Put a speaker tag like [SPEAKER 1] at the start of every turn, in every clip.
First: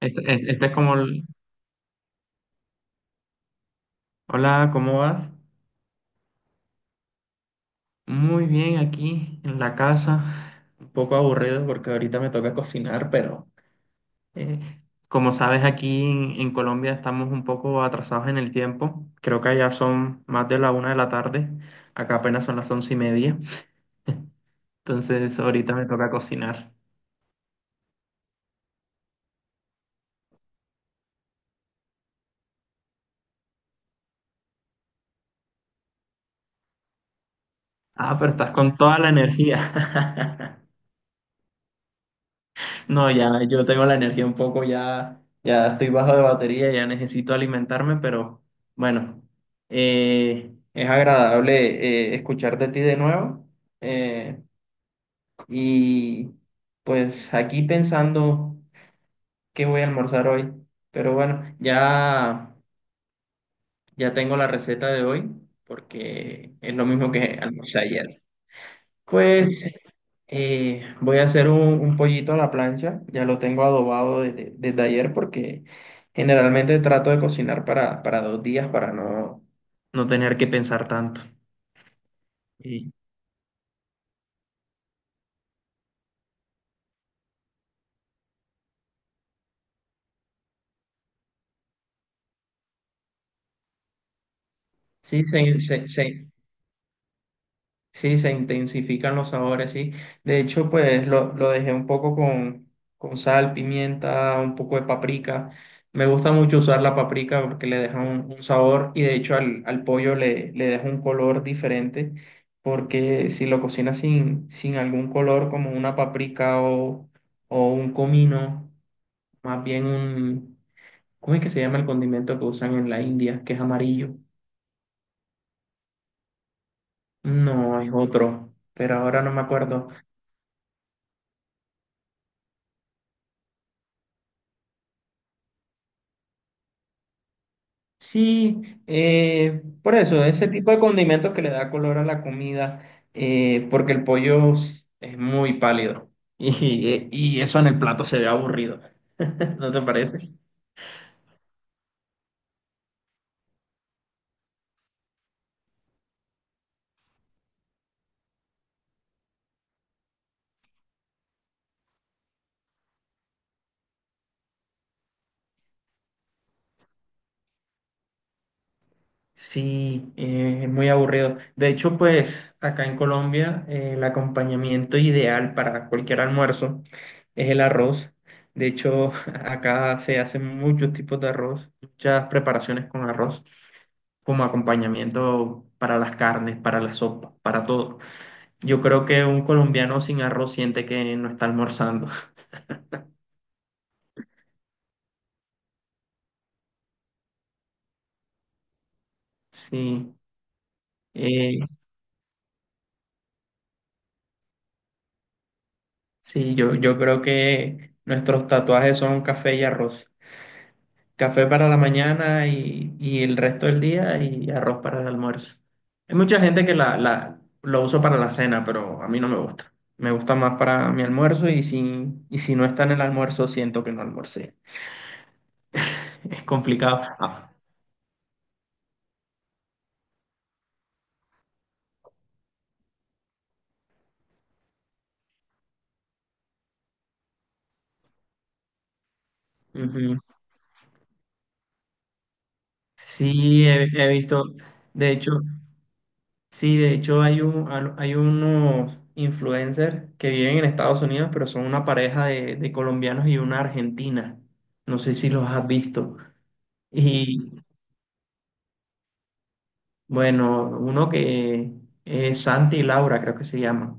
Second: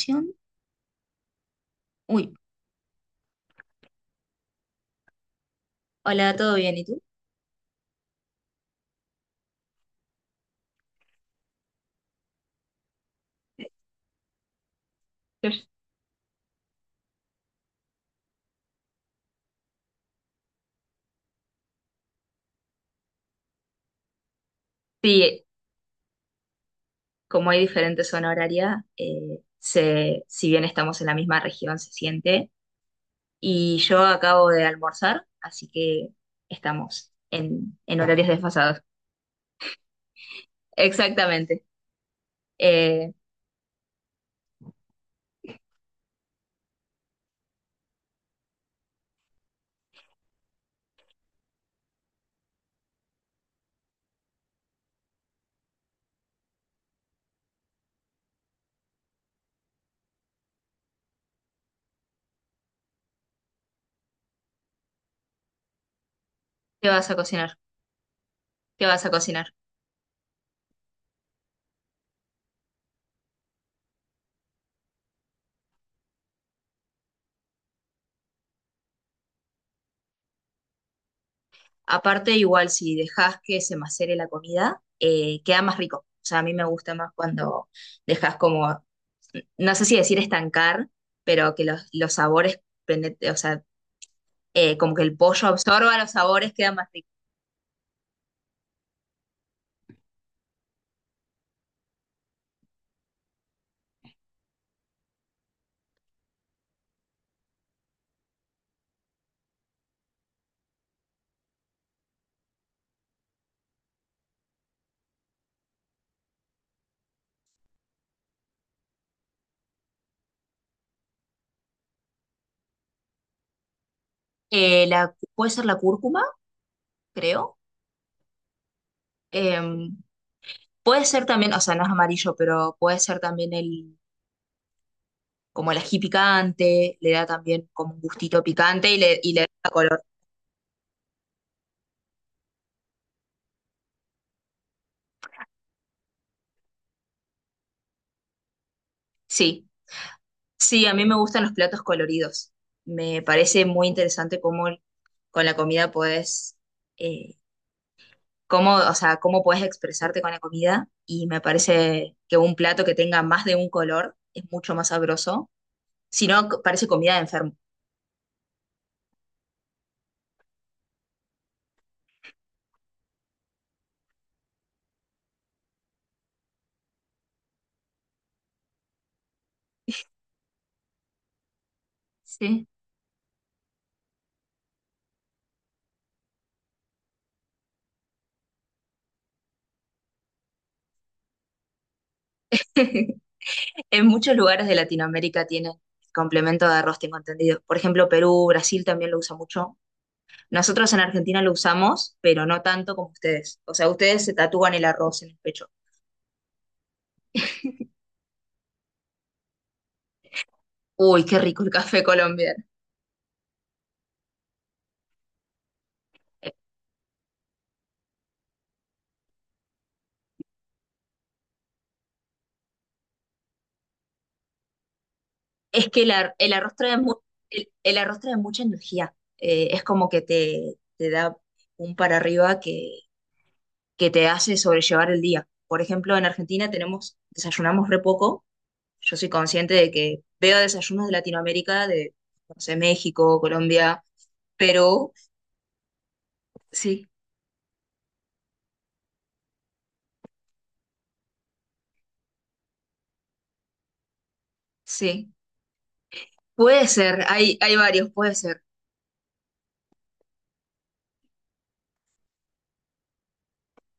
[SPEAKER 1] Este es como,
[SPEAKER 2] Uy,
[SPEAKER 1] hola, ¿cómo vas?
[SPEAKER 2] hola, ¿todo bien? ¿Y tú?
[SPEAKER 1] Muy bien, aquí en la casa, un poco aburrido porque ahorita me toca cocinar, pero eh, como sabes, aquí en Colombia estamos un poco atrasados en el tiempo. Creo que allá son más de la 1 de la tarde, acá apenas son las 11:30. Entonces ahorita me toca cocinar.
[SPEAKER 2] Como hay diferente zona horaria, se, si bien estamos en la misma región, se siente. Y yo acabo de almorzar, así que estamos en
[SPEAKER 1] Ah,
[SPEAKER 2] horarios
[SPEAKER 1] pero estás con
[SPEAKER 2] desfasados.
[SPEAKER 1] toda la energía.
[SPEAKER 2] Exactamente.
[SPEAKER 1] No,
[SPEAKER 2] Eh,
[SPEAKER 1] ya yo tengo la energía un poco, ya, ya estoy bajo de batería, ya necesito alimentarme, pero bueno, es agradable, escuchar de ti de nuevo. eh, y pues aquí pensando qué voy a almorzar hoy, pero bueno, ya, ya tengo la receta de hoy porque es lo
[SPEAKER 2] ¿Qué vas
[SPEAKER 1] mismo
[SPEAKER 2] a
[SPEAKER 1] que
[SPEAKER 2] cocinar?
[SPEAKER 1] almorcé ayer.
[SPEAKER 2] ¿Qué vas a cocinar?
[SPEAKER 1] Pues, voy a hacer un pollito a la plancha, ya lo tengo adobado desde ayer porque generalmente trato de cocinar para 2 días para no tener que pensar tanto.
[SPEAKER 2] Aparte, igual
[SPEAKER 1] Y
[SPEAKER 2] si dejas que se macere la comida, queda más rico. O sea, a mí me gusta más cuando dejas como, no sé si decir estancar, pero que los sabores o sea, como que el
[SPEAKER 1] sí,
[SPEAKER 2] pollo absorba los sabores, queda más rico.
[SPEAKER 1] sí, se intensifican los sabores, sí. De hecho, pues lo dejé un poco con sal, pimienta, un poco de paprika. Me gusta mucho usar la paprika porque le deja un sabor, y de hecho al pollo le deja un color diferente, porque si lo cocinas sin algún color como una paprika o un comino, más bien ¿cómo es que se llama el condimento que usan en la India, que es amarillo?
[SPEAKER 2] La, puede ser la cúrcuma, creo.
[SPEAKER 1] No, es otro, pero ahora no me acuerdo.
[SPEAKER 2] Em, puede ser también, o sea, no es amarillo, pero puede ser también el, como el ají picante, le da también como un gustito
[SPEAKER 1] Sí,
[SPEAKER 2] picante y le da
[SPEAKER 1] por
[SPEAKER 2] color.
[SPEAKER 1] eso, ese tipo de condimentos que le da color a la comida, porque el pollo es muy pálido, y eso en el plato se ve aburrido.
[SPEAKER 2] Sí,
[SPEAKER 1] ¿No te parece?
[SPEAKER 2] sí, a mí me gustan los platos coloridos. Me parece muy interesante cómo con la comida puedes, eh, cómo, o sea, cómo puedes expresarte con la comida y me parece que un plato que tenga más de un color es mucho más sabroso. Si no, parece comida de enfermo.
[SPEAKER 1] Sí, es muy aburrido. De hecho, pues acá en Colombia, el acompañamiento ideal para cualquier almuerzo es el arroz. De hecho, acá se hacen muchos tipos de arroz, muchas
[SPEAKER 2] Sí.
[SPEAKER 1] preparaciones con arroz, como acompañamiento para las carnes, para la sopa, para todo. Yo creo que un colombiano sin arroz siente que no está almorzando.
[SPEAKER 2] En muchos lugares de Latinoamérica tienen complemento de arroz, tengo entendido. Por ejemplo, Perú, Brasil también lo usa mucho.
[SPEAKER 1] Sí,
[SPEAKER 2] Nosotros en Argentina lo
[SPEAKER 1] eh,
[SPEAKER 2] usamos, pero no tanto como ustedes. O sea, ustedes se tatúan el arroz en el pecho.
[SPEAKER 1] sí, yo creo que nuestros tatuajes son café y arroz.
[SPEAKER 2] Uy, qué
[SPEAKER 1] Café
[SPEAKER 2] rico el
[SPEAKER 1] para la
[SPEAKER 2] café
[SPEAKER 1] mañana
[SPEAKER 2] colombiano.
[SPEAKER 1] y el resto del día, y arroz para el almuerzo. Hay mucha
[SPEAKER 2] Eh,
[SPEAKER 1] gente que lo usa para la cena, pero a mí no me gusta. Me gusta más para mi almuerzo, y y si no está en el almuerzo, siento que no almorcé.
[SPEAKER 2] Es que el,
[SPEAKER 1] Es
[SPEAKER 2] el arroz trae
[SPEAKER 1] complicado. Ah,
[SPEAKER 2] el arroz trae mucha energía. Es como que te da un para arriba que te hace sobrellevar el día. Por ejemplo, en Argentina tenemos, desayunamos re poco, yo soy consciente de
[SPEAKER 1] ujú.
[SPEAKER 2] que veo desayunos de Latinoamérica, de, no sé, México,
[SPEAKER 1] Sí, he,
[SPEAKER 2] Colombia,
[SPEAKER 1] he visto, de
[SPEAKER 2] Perú.
[SPEAKER 1] hecho, sí, de
[SPEAKER 2] Sí,
[SPEAKER 1] hecho hay un, hay unos influencers que viven en Estados Unidos, pero son una pareja de colombianos y una argentina. No sé si
[SPEAKER 2] sí,
[SPEAKER 1] los has visto.
[SPEAKER 2] puede ser,
[SPEAKER 1] Y
[SPEAKER 2] hay varios, puede ser,
[SPEAKER 1] bueno, uno que es Santi y Laura, creo que se llama.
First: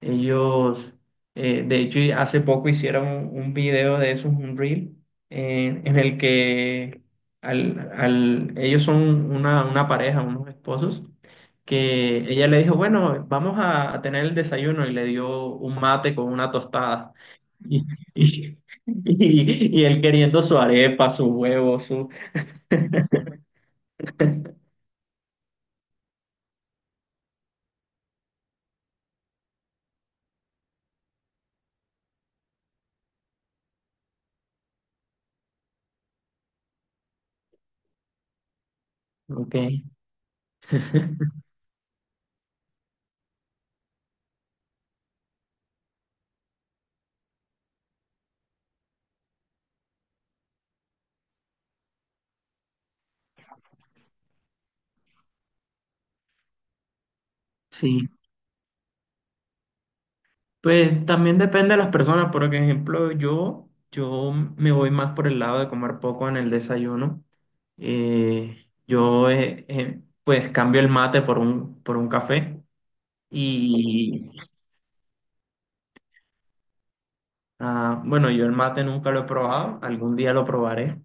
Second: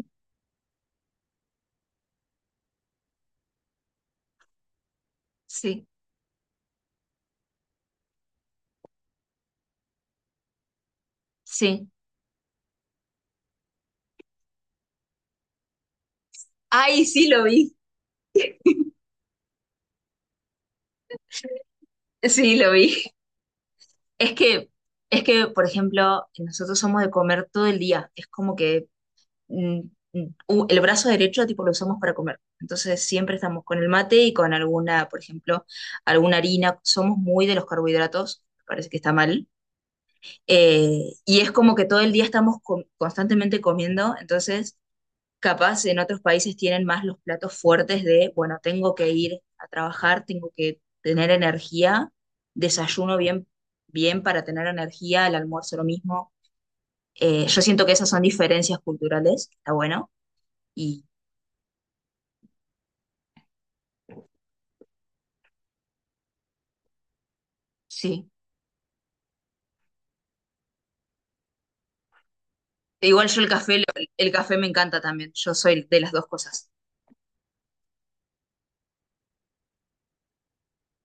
[SPEAKER 1] Ellos, de hecho, y hace poco hicieron un video de esos, un reel,
[SPEAKER 2] sí,
[SPEAKER 1] en el que ellos son una pareja, unos esposos,
[SPEAKER 2] sí.
[SPEAKER 1] que ella le dijo, bueno, vamos a tener el desayuno, y le dio un mate con una
[SPEAKER 2] Ay,
[SPEAKER 1] tostada.
[SPEAKER 2] sí lo vi,
[SPEAKER 1] Y, y, y él queriendo su arepa, su huevo, su.
[SPEAKER 2] sí lo vi. Es que, es que, por ejemplo, nosotros somos de comer todo el día, es como que mm, el brazo derecho tipo lo usamos para comer, entonces siempre estamos con el mate y con alguna, por ejemplo, alguna harina, somos muy de los carbohidratos, parece que está mal,
[SPEAKER 1] Ok.
[SPEAKER 2] y es como que todo el día estamos constantemente comiendo, entonces capaz en otros países tienen más los platos fuertes de, bueno, tengo que ir a trabajar, tengo que tener energía, desayuno bien, bien para tener energía, el almuerzo lo mismo. Yo siento que esas
[SPEAKER 1] Sí.
[SPEAKER 2] son diferencias culturales, está bueno, y
[SPEAKER 1] Pues también depende de las personas, por ejemplo, yo me voy más por el lado de comer poco en el desayuno.
[SPEAKER 2] sí.
[SPEAKER 1] Yo, pues cambio el mate por un café.
[SPEAKER 2] Igual yo el café,
[SPEAKER 1] Y
[SPEAKER 2] el café me encanta también, yo soy de las dos cosas.
[SPEAKER 1] ah, bueno, yo el mate nunca lo he probado, algún día lo probaré,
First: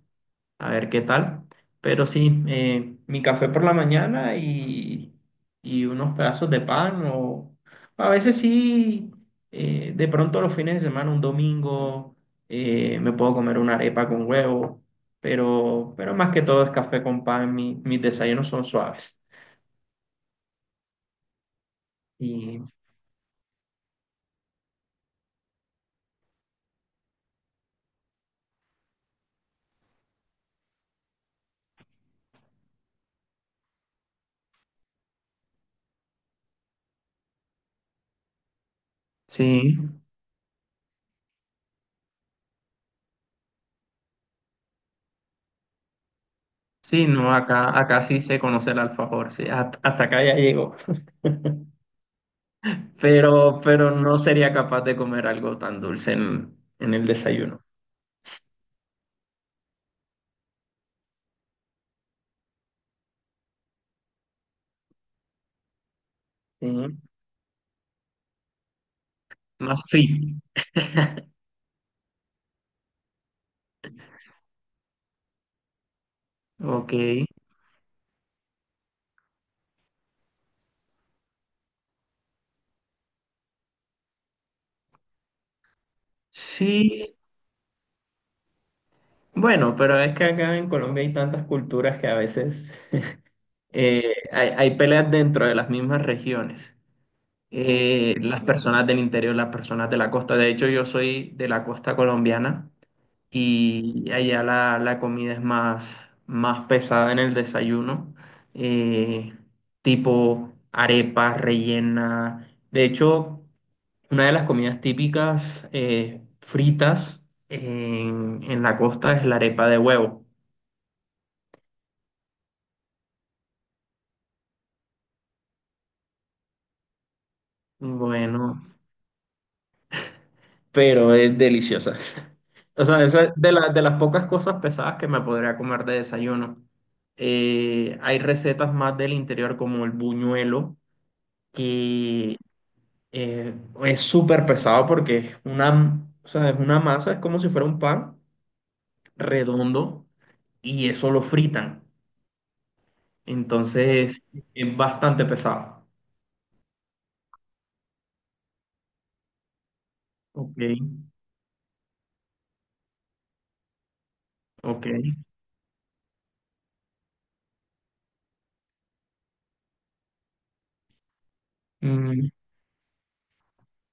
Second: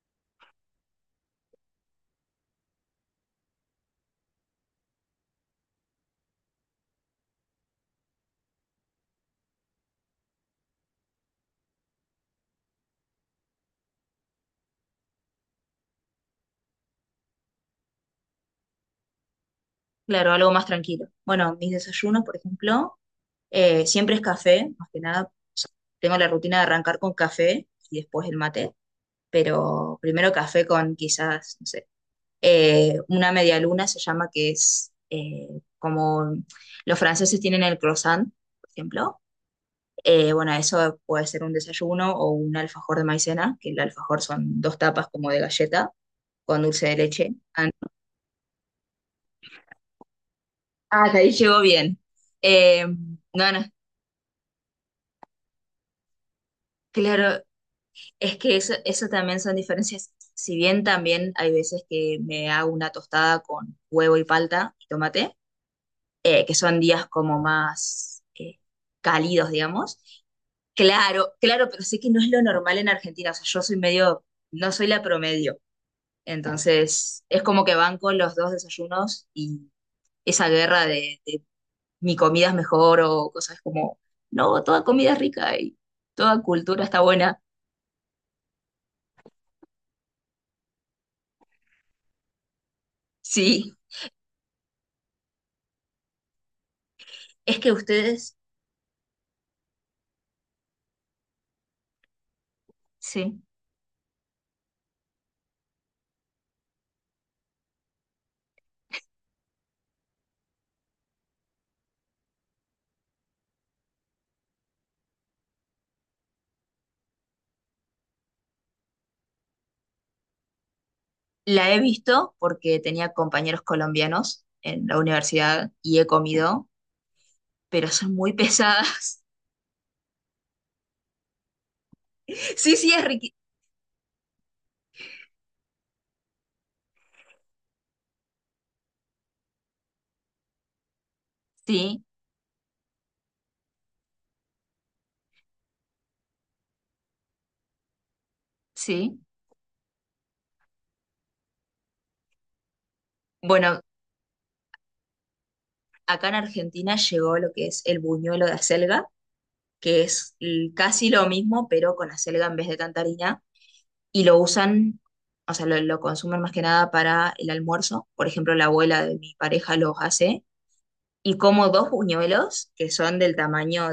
[SPEAKER 1] a ver qué tal. Pero sí, mi café por la mañana y unos pedazos de pan, o a veces sí, de pronto los fines de semana, un domingo, me puedo comer una arepa con huevo, pero más que todo es café con pan, mis desayunos son suaves.
[SPEAKER 2] Claro, algo más tranquilo. Bueno, mis desayunos, por
[SPEAKER 1] Y
[SPEAKER 2] ejemplo. Siempre es café, más que nada. O sea, tengo la rutina de arrancar con café y después el mate, pero primero café con quizás, no sé, una media luna se llama, que es como los franceses tienen el croissant, por ejemplo.
[SPEAKER 1] sí,
[SPEAKER 2] Bueno, eso puede ser un desayuno o un alfajor de maicena, que el alfajor son dos tapas como de galleta con dulce de
[SPEAKER 1] sí, no,
[SPEAKER 2] leche. Ah,
[SPEAKER 1] acá,
[SPEAKER 2] no.
[SPEAKER 1] acá sí se conoce el alfajor, sí, hasta acá ya llego,
[SPEAKER 2] Ah, hasta ahí llegó bien. No, no,
[SPEAKER 1] pero no sería capaz de comer algo tan dulce en el
[SPEAKER 2] claro,
[SPEAKER 1] desayuno.
[SPEAKER 2] es que eso también son diferencias. Si bien también hay veces que me hago una tostada con huevo y palta y tomate, que
[SPEAKER 1] Sí.
[SPEAKER 2] son días como más cálidos,
[SPEAKER 1] Más
[SPEAKER 2] digamos.
[SPEAKER 1] fit.
[SPEAKER 2] Claro, claro, pero sé que no es lo normal en Argentina. O sea, yo soy medio, no soy la promedio.
[SPEAKER 1] Ok.
[SPEAKER 2] Entonces, es como que van con los dos desayunos y esa guerra de mi comida es mejor o cosas como, no, toda comida es rica y toda cultura está
[SPEAKER 1] Sí,
[SPEAKER 2] buena.
[SPEAKER 1] bueno, pero es que acá en Colombia hay tantas culturas que a veces,
[SPEAKER 2] Sí,
[SPEAKER 1] hay peleas dentro de las mismas regiones.
[SPEAKER 2] es que
[SPEAKER 1] Eh,
[SPEAKER 2] ustedes,
[SPEAKER 1] las personas del interior, las personas de la costa. De hecho, yo soy de la costa colombiana
[SPEAKER 2] sí.
[SPEAKER 1] y allá la comida es más, más pesada en el desayuno, eh, tipo arepas, rellena. De hecho, una de las comidas típicas, fritas, en la costa, es la arepa de huevo.
[SPEAKER 2] La he visto porque tenía compañeros colombianos en la universidad y he comido, pero son muy
[SPEAKER 1] Bueno,
[SPEAKER 2] pesadas.
[SPEAKER 1] pero es deliciosa.
[SPEAKER 2] Sí,
[SPEAKER 1] O
[SPEAKER 2] sí, es
[SPEAKER 1] sea, esa es
[SPEAKER 2] riquísimo.
[SPEAKER 1] de las pocas cosas pesadas que me podría comer de desayuno. Hay recetas más del interior como el buñuelo,
[SPEAKER 2] Sí,
[SPEAKER 1] que, eh, es súper pesado porque es una, o sea, es una masa, es como si fuera un pan
[SPEAKER 2] sí.
[SPEAKER 1] redondo, y eso lo fritan.
[SPEAKER 2] Bueno,
[SPEAKER 1] Entonces, es bastante pesado.
[SPEAKER 2] acá en Argentina llegó lo que es el buñuelo de acelga, que es
[SPEAKER 1] Ok,
[SPEAKER 2] casi lo mismo, pero con acelga en vez de tanta harina, y lo
[SPEAKER 1] ok.
[SPEAKER 2] usan, o sea, lo consumen más que nada para el almuerzo. Por ejemplo, la abuela de mi pareja los hace, y como dos
[SPEAKER 1] Mm,
[SPEAKER 2] buñuelos que son del tamaño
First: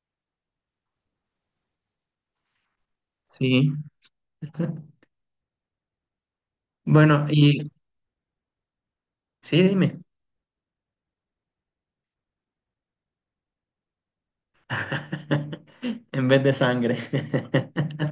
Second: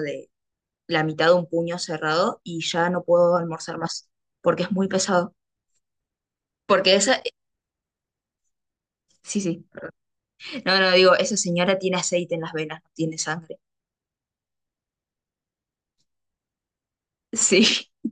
[SPEAKER 2] la mitad de un puño cerrado y ya no puedo
[SPEAKER 1] sí.
[SPEAKER 2] almorzar más porque es muy pesado. Porque esa,
[SPEAKER 1] Bueno, y
[SPEAKER 2] sí,
[SPEAKER 1] sí,
[SPEAKER 2] sí, perdón.
[SPEAKER 1] dime.
[SPEAKER 2] No, no, digo, esa señora tiene aceite en las venas, no tiene sangre.
[SPEAKER 1] En vez de sangre.
[SPEAKER 2] Sí,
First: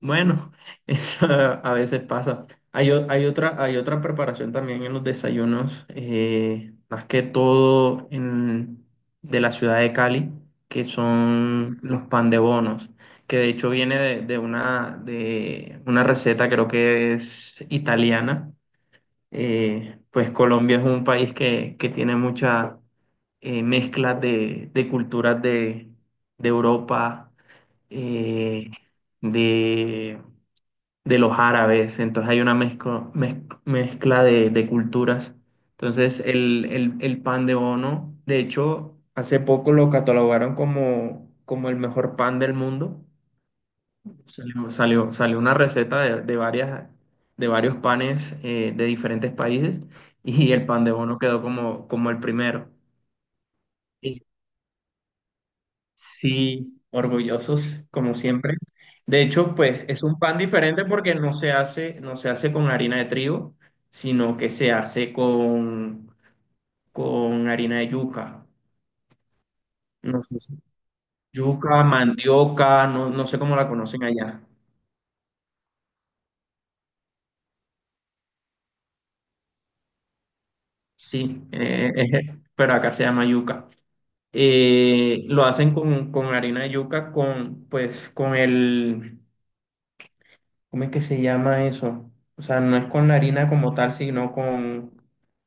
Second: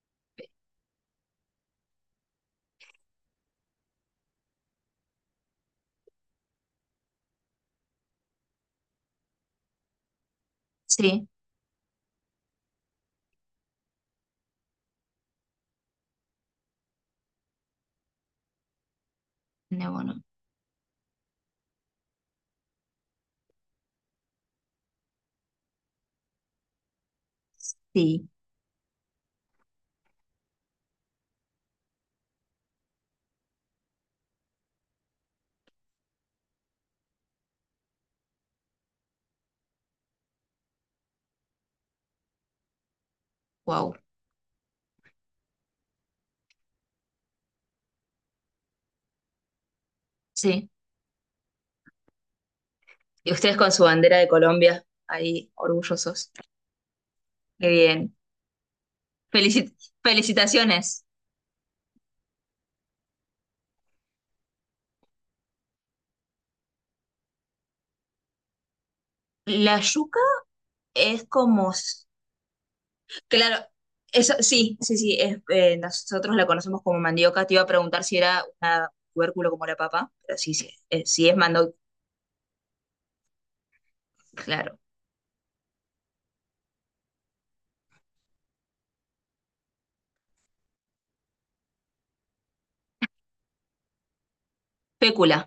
[SPEAKER 1] Bueno, eso a veces pasa. Hay, hay otra preparación también en los desayunos, más que todo en, de la ciudad de Cali, que
[SPEAKER 2] sí,
[SPEAKER 1] son los pan de bonos, que de hecho viene de, de una receta, creo que es italiana.
[SPEAKER 2] no, bueno,
[SPEAKER 1] Pues Colombia es un país que tiene mucha, mezcla de culturas, de Europa,
[SPEAKER 2] sí,
[SPEAKER 1] eh, de de los árabes, entonces hay una mezcla, mezcla de culturas. Entonces el, el pan de bono, de hecho, hace poco lo catalogaron como, como el mejor pan del mundo.
[SPEAKER 2] wow,
[SPEAKER 1] Salió una receta de, de varios panes, de diferentes países, y el
[SPEAKER 2] sí.
[SPEAKER 1] pan de bono quedó como, como el primero.
[SPEAKER 2] Y ustedes con su bandera de Colombia, ahí, orgullosos.
[SPEAKER 1] Sí,
[SPEAKER 2] Qué
[SPEAKER 1] orgullosos,
[SPEAKER 2] bien.
[SPEAKER 1] como siempre. De hecho,
[SPEAKER 2] Felicit-
[SPEAKER 1] pues es un pan diferente
[SPEAKER 2] felicitaciones.
[SPEAKER 1] porque no se hace con harina de trigo, sino que se hace con harina de yuca.
[SPEAKER 2] La
[SPEAKER 1] No
[SPEAKER 2] yuca
[SPEAKER 1] sé
[SPEAKER 2] es como,
[SPEAKER 1] yuca, mandioca, no, no sé cómo
[SPEAKER 2] claro,
[SPEAKER 1] la conocen
[SPEAKER 2] eso
[SPEAKER 1] allá.
[SPEAKER 2] sí, sí, sí, es, nosotros la conocemos como mandioca. Te iba a preguntar si era un tubérculo como la papa, pero sí, sí, sí es
[SPEAKER 1] Sí,
[SPEAKER 2] mando,
[SPEAKER 1] pero acá se llama yuca.
[SPEAKER 2] claro.
[SPEAKER 1] Lo hacen con harina de yuca, con, pues, con el, ¿cómo es que se llama eso? O sea, no es con la harina como tal, sino con
[SPEAKER 2] Pécula,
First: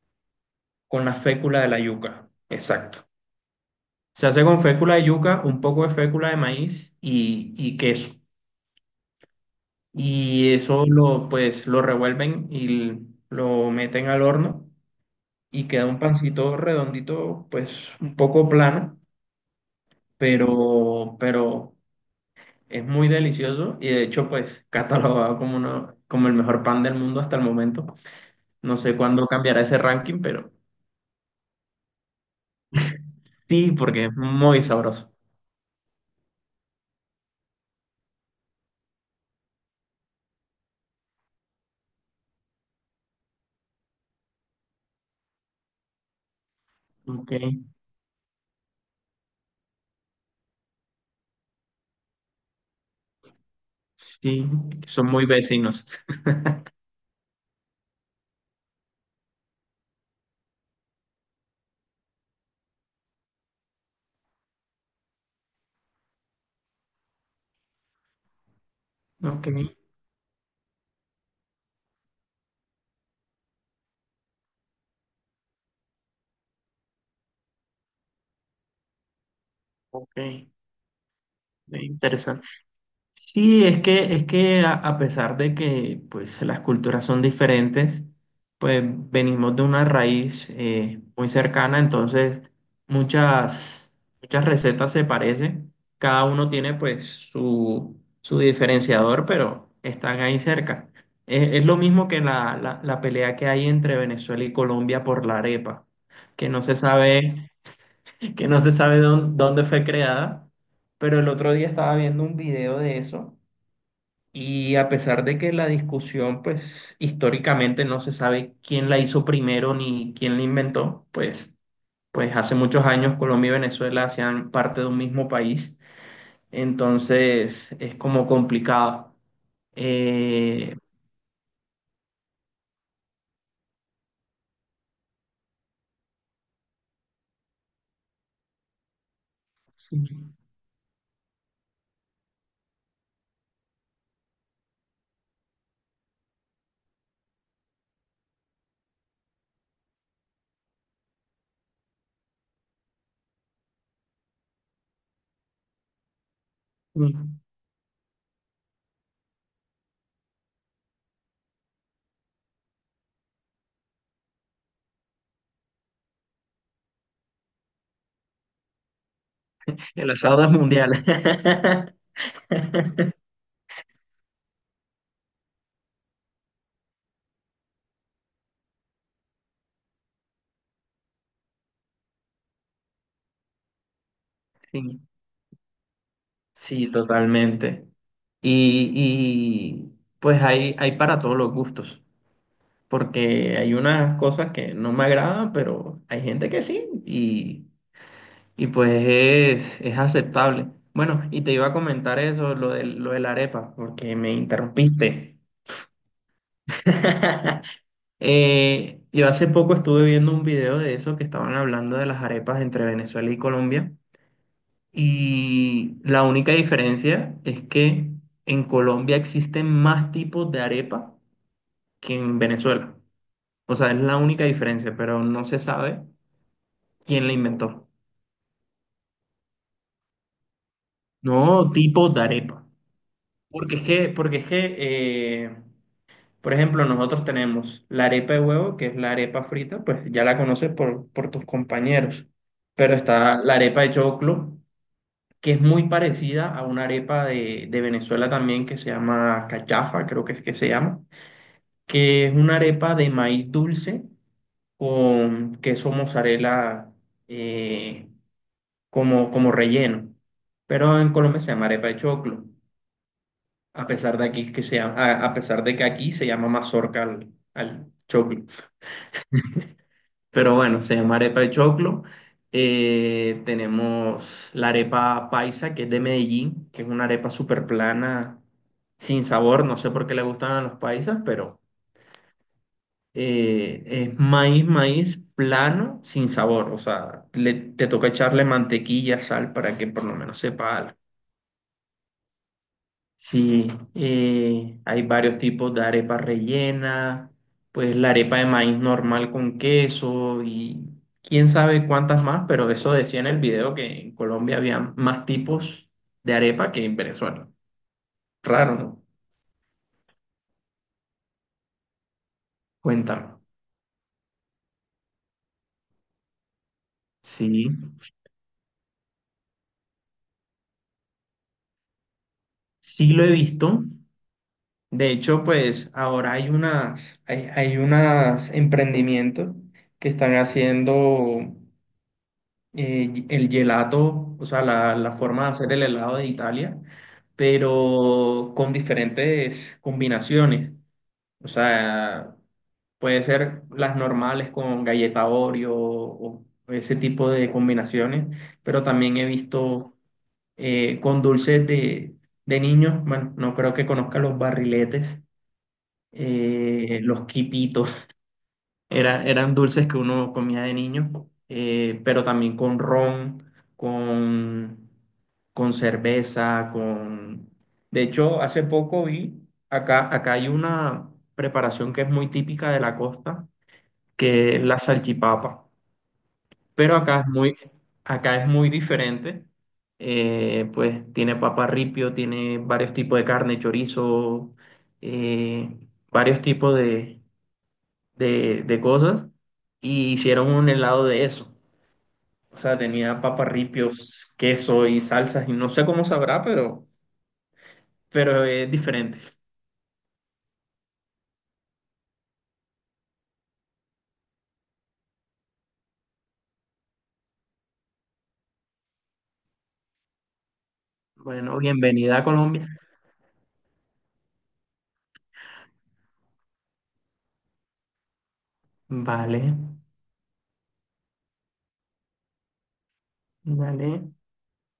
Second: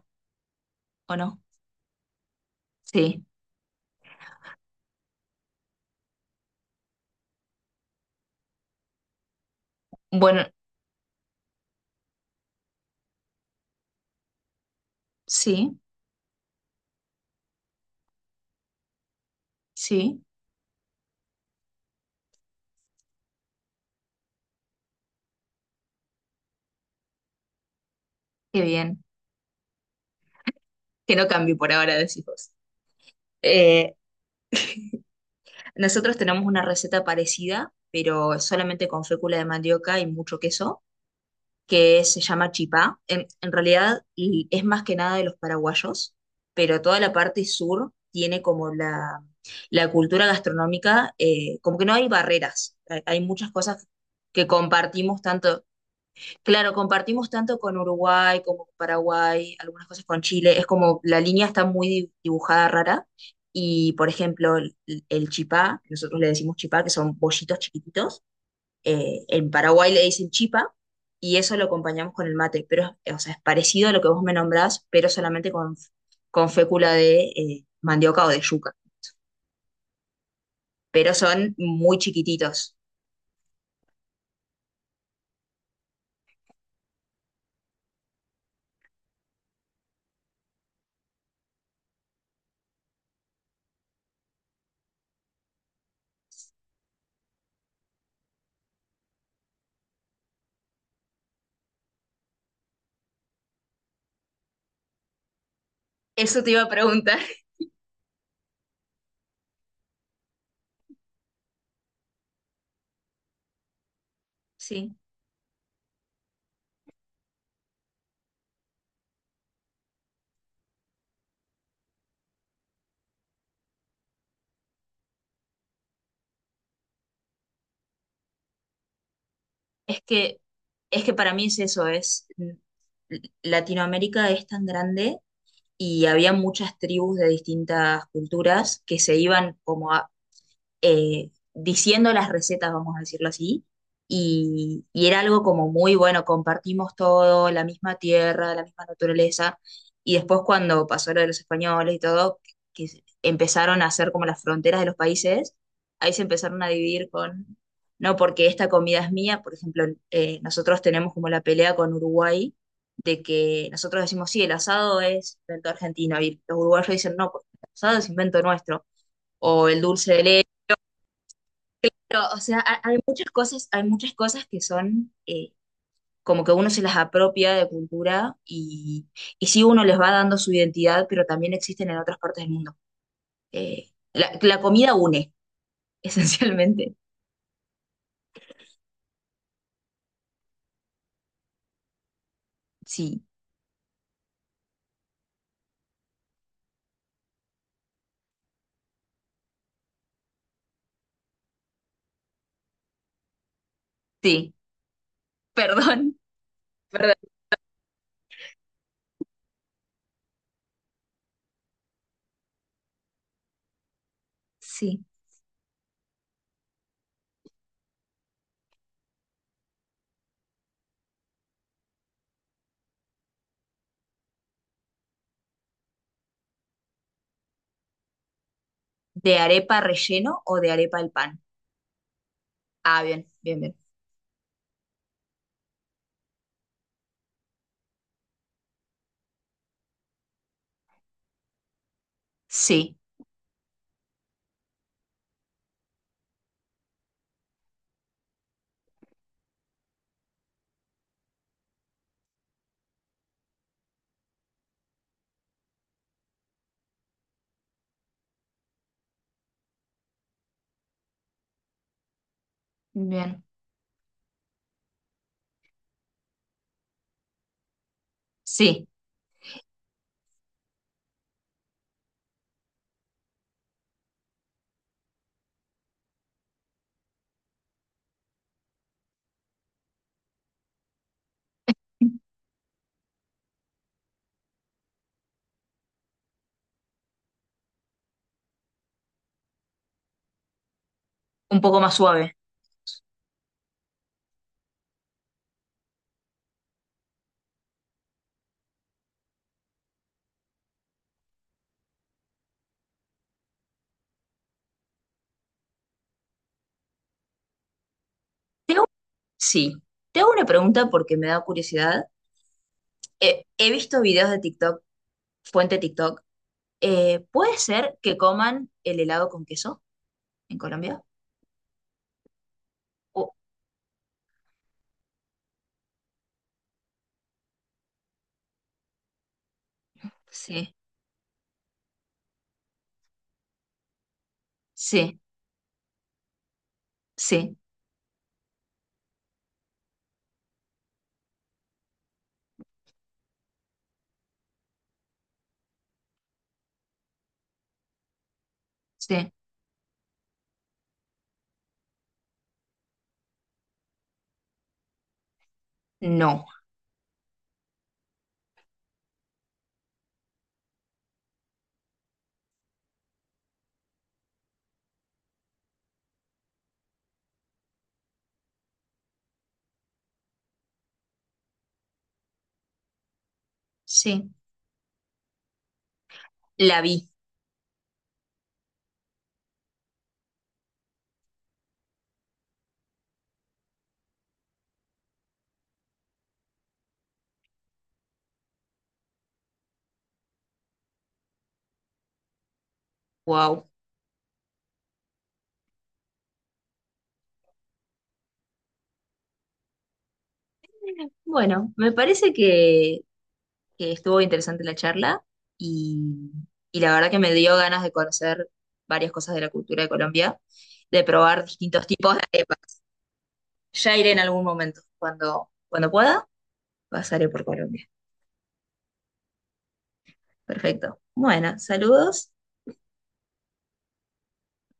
[SPEAKER 1] Con la
[SPEAKER 2] ¿o no?
[SPEAKER 1] fécula de la yuca, exacto.
[SPEAKER 2] Sí.
[SPEAKER 1] Se hace con fécula de yuca, un poco de fécula de maíz y queso.
[SPEAKER 2] Bueno,
[SPEAKER 1] Y eso lo, pues, lo revuelven y lo meten al horno, y
[SPEAKER 2] sí,
[SPEAKER 1] queda un pancito redondito, pues un poco plano,
[SPEAKER 2] sí,
[SPEAKER 1] pero es muy delicioso, y de hecho, pues, catalogado como, uno, como el mejor pan del mundo hasta el momento.
[SPEAKER 2] qué
[SPEAKER 1] No sé
[SPEAKER 2] bien.
[SPEAKER 1] cuándo cambiará ese ranking, pero
[SPEAKER 2] Que no cambie por ahora, decís vos.
[SPEAKER 1] sí,
[SPEAKER 2] Eh,
[SPEAKER 1] porque es muy sabroso.
[SPEAKER 2] nosotros tenemos una receta parecida, pero solamente con fécula de mandioca y mucho queso, que se llama Chipá. En realidad y es más que nada de los paraguayos, pero toda la
[SPEAKER 1] Ok,
[SPEAKER 2] parte sur tiene como la cultura gastronómica, como que no hay barreras, hay muchas cosas
[SPEAKER 1] sí,
[SPEAKER 2] que
[SPEAKER 1] son
[SPEAKER 2] compartimos
[SPEAKER 1] muy
[SPEAKER 2] tanto,
[SPEAKER 1] vecinos.
[SPEAKER 2] claro, compartimos tanto con Uruguay como con Paraguay, algunas cosas con Chile, es como la línea está muy dibujada rara. Y por ejemplo, el chipá, nosotros le decimos chipá, que son bollitos chiquititos,
[SPEAKER 1] Ok,
[SPEAKER 2] en Paraguay le dicen chipa, y eso lo acompañamos con el mate, pero o sea, es parecido a lo que vos me nombrás, pero solamente con fécula de mandioca o de yuca,
[SPEAKER 1] ok,
[SPEAKER 2] pero son muy
[SPEAKER 1] interesante.
[SPEAKER 2] chiquititos.
[SPEAKER 1] Sí, es que a pesar de que, pues, las culturas son diferentes, pues venimos de una raíz, muy cercana, entonces muchas, muchas recetas se parecen. Cada uno tiene pues su diferenciador, pero están ahí cerca. Es lo mismo que la pelea que hay entre Venezuela y Colombia por la arepa,
[SPEAKER 2] Eso
[SPEAKER 1] que
[SPEAKER 2] te iba
[SPEAKER 1] no
[SPEAKER 2] a
[SPEAKER 1] se
[SPEAKER 2] preguntar.
[SPEAKER 1] sabe. Que no se sabe dónde fue creada, pero el otro día estaba viendo un video de eso, y a
[SPEAKER 2] Sí,
[SPEAKER 1] pesar de que la discusión, pues, históricamente no se sabe quién la hizo primero ni quién la inventó, pues, pues hace muchos años Colombia y Venezuela hacían parte de un mismo país, entonces es como complicado.
[SPEAKER 2] es que,
[SPEAKER 1] Eh,
[SPEAKER 2] es que para mí es eso, es Latinoamérica es tan grande y había muchas tribus de distintas culturas que se iban como
[SPEAKER 1] sí,
[SPEAKER 2] diciendo las recetas, vamos a decirlo así, y era algo como muy bueno, compartimos todo, la misma tierra, la misma naturaleza, y después cuando pasó lo de los españoles y todo, que empezaron a hacer como las fronteras de los países, ahí se empezaron a
[SPEAKER 1] sí,
[SPEAKER 2] dividir con, no, porque esta comida es mía, por ejemplo, nosotros tenemos como la pelea con Uruguay, de que nosotros decimos, sí, el asado es invento argentino, y los uruguayos dicen, no, porque el asado es invento nuestro, o el
[SPEAKER 1] el
[SPEAKER 2] dulce de
[SPEAKER 1] asado
[SPEAKER 2] leche.
[SPEAKER 1] es mundial.
[SPEAKER 2] Pero, o sea, hay muchas cosas que son como que uno se las apropia de cultura y sí uno les va dando su identidad, pero también existen en otras partes del mundo. La, la comida
[SPEAKER 1] Sí,
[SPEAKER 2] une,
[SPEAKER 1] sí,
[SPEAKER 2] esencialmente.
[SPEAKER 1] totalmente. Y, y, pues hay para todos los gustos,
[SPEAKER 2] Sí,
[SPEAKER 1] porque hay unas cosas que no me agradan, pero hay gente que sí, y pues es aceptable. Bueno, y te iba a comentar eso, lo de la arepa, porque me
[SPEAKER 2] sí,
[SPEAKER 1] interrumpiste.
[SPEAKER 2] perdón, perdón.
[SPEAKER 1] Yo hace poco estuve viendo un video de eso, que estaban hablando de las arepas entre Venezuela y Colombia,
[SPEAKER 2] Sí,
[SPEAKER 1] y la única diferencia es que en Colombia existen más tipos de arepa que en Venezuela. O sea, es la única diferencia, pero no se sabe quién la inventó.
[SPEAKER 2] de arepa relleno o de arepa al pan.
[SPEAKER 1] No, tipo de arepa.
[SPEAKER 2] Ah, bien, bien, bien.
[SPEAKER 1] Porque es que, eh, por ejemplo, nosotros tenemos la arepa de huevo, que es la arepa frita, pues ya la conoces por tus compañeros. Pero
[SPEAKER 2] Sí,
[SPEAKER 1] está la arepa de choclo, que es muy parecida a una arepa de Venezuela también, que se llama cachafa, creo que es que se llama, que es una arepa de maíz dulce con queso mozzarella, eh, como, como relleno. Pero en Colombia se llama arepa de choclo,
[SPEAKER 2] bien.
[SPEAKER 1] a pesar de aquí que a pesar de que aquí se llama mazorca al choclo.
[SPEAKER 2] Sí,
[SPEAKER 1] Pero bueno, se llama arepa de choclo. Tenemos la arepa paisa, que es de Medellín, que es una arepa súper plana, sin sabor. No sé por qué le gustan a los paisas, pero es maíz, maíz plano, sin sabor. O sea, te toca echarle mantequilla, sal, para que por lo menos sepa algo.
[SPEAKER 2] un poco más suave.
[SPEAKER 1] Sí, hay varios tipos de arepa rellena, pues la arepa de maíz normal con queso, y quién sabe cuántas más, pero eso decía en el video, que en Colombia había más tipos de arepa que en Venezuela.
[SPEAKER 2] Te
[SPEAKER 1] Raro,
[SPEAKER 2] hago-
[SPEAKER 1] ¿no?
[SPEAKER 2] sí, te hago una pregunta porque me da curiosidad.
[SPEAKER 1] Cuéntame.
[SPEAKER 2] He visto videos de TikTok, fuente TikTok. ¿Puede
[SPEAKER 1] Sí,
[SPEAKER 2] ser que coman el helado con queso en Colombia?
[SPEAKER 1] sí lo he
[SPEAKER 2] Oh,
[SPEAKER 1] visto. De hecho, pues ahora hay unas, hay unas emprendimientos que están
[SPEAKER 2] sí,
[SPEAKER 1] haciendo, el gelato, o sea, la
[SPEAKER 2] sí,
[SPEAKER 1] forma de hacer el helado de Italia,
[SPEAKER 2] sí,
[SPEAKER 1] pero con diferentes combinaciones. O sea, puede ser las normales con galleta Oreo o ese tipo de combinaciones, pero también he
[SPEAKER 2] sí.
[SPEAKER 1] visto, con dulces de niños, bueno, no creo que conozca los barriletes,
[SPEAKER 2] No,
[SPEAKER 1] los quipitos. Era, eran dulces que uno comía de niño, pero también con ron, con, con cerveza, con... De hecho, hace poco vi, acá hay una preparación que es muy típica de la costa,
[SPEAKER 2] sí,
[SPEAKER 1] que es la salchipapa,
[SPEAKER 2] la
[SPEAKER 1] pero
[SPEAKER 2] vi.
[SPEAKER 1] acá es muy diferente. Pues tiene papa ripio, tiene varios tipos de carne, chorizo, eh, varios tipos de, de cosas, y hicieron un helado de eso. O sea, tenía papas,
[SPEAKER 2] Wow.
[SPEAKER 1] queso y salsas, y no sé cómo sabrá, pero es diferente.
[SPEAKER 2] Bueno, me parece que estuvo interesante la charla y, y la verdad que me dio ganas de conocer varias cosas de la cultura de Colombia, de probar
[SPEAKER 1] Bueno,
[SPEAKER 2] distintos tipos
[SPEAKER 1] bienvenida
[SPEAKER 2] de
[SPEAKER 1] a Colombia.
[SPEAKER 2] arepas. Ya iré en algún momento, cuando, cuando pueda, pasaré por Colombia.
[SPEAKER 1] Vale,
[SPEAKER 2] Perfecto. Bueno, saludos.
[SPEAKER 1] vale.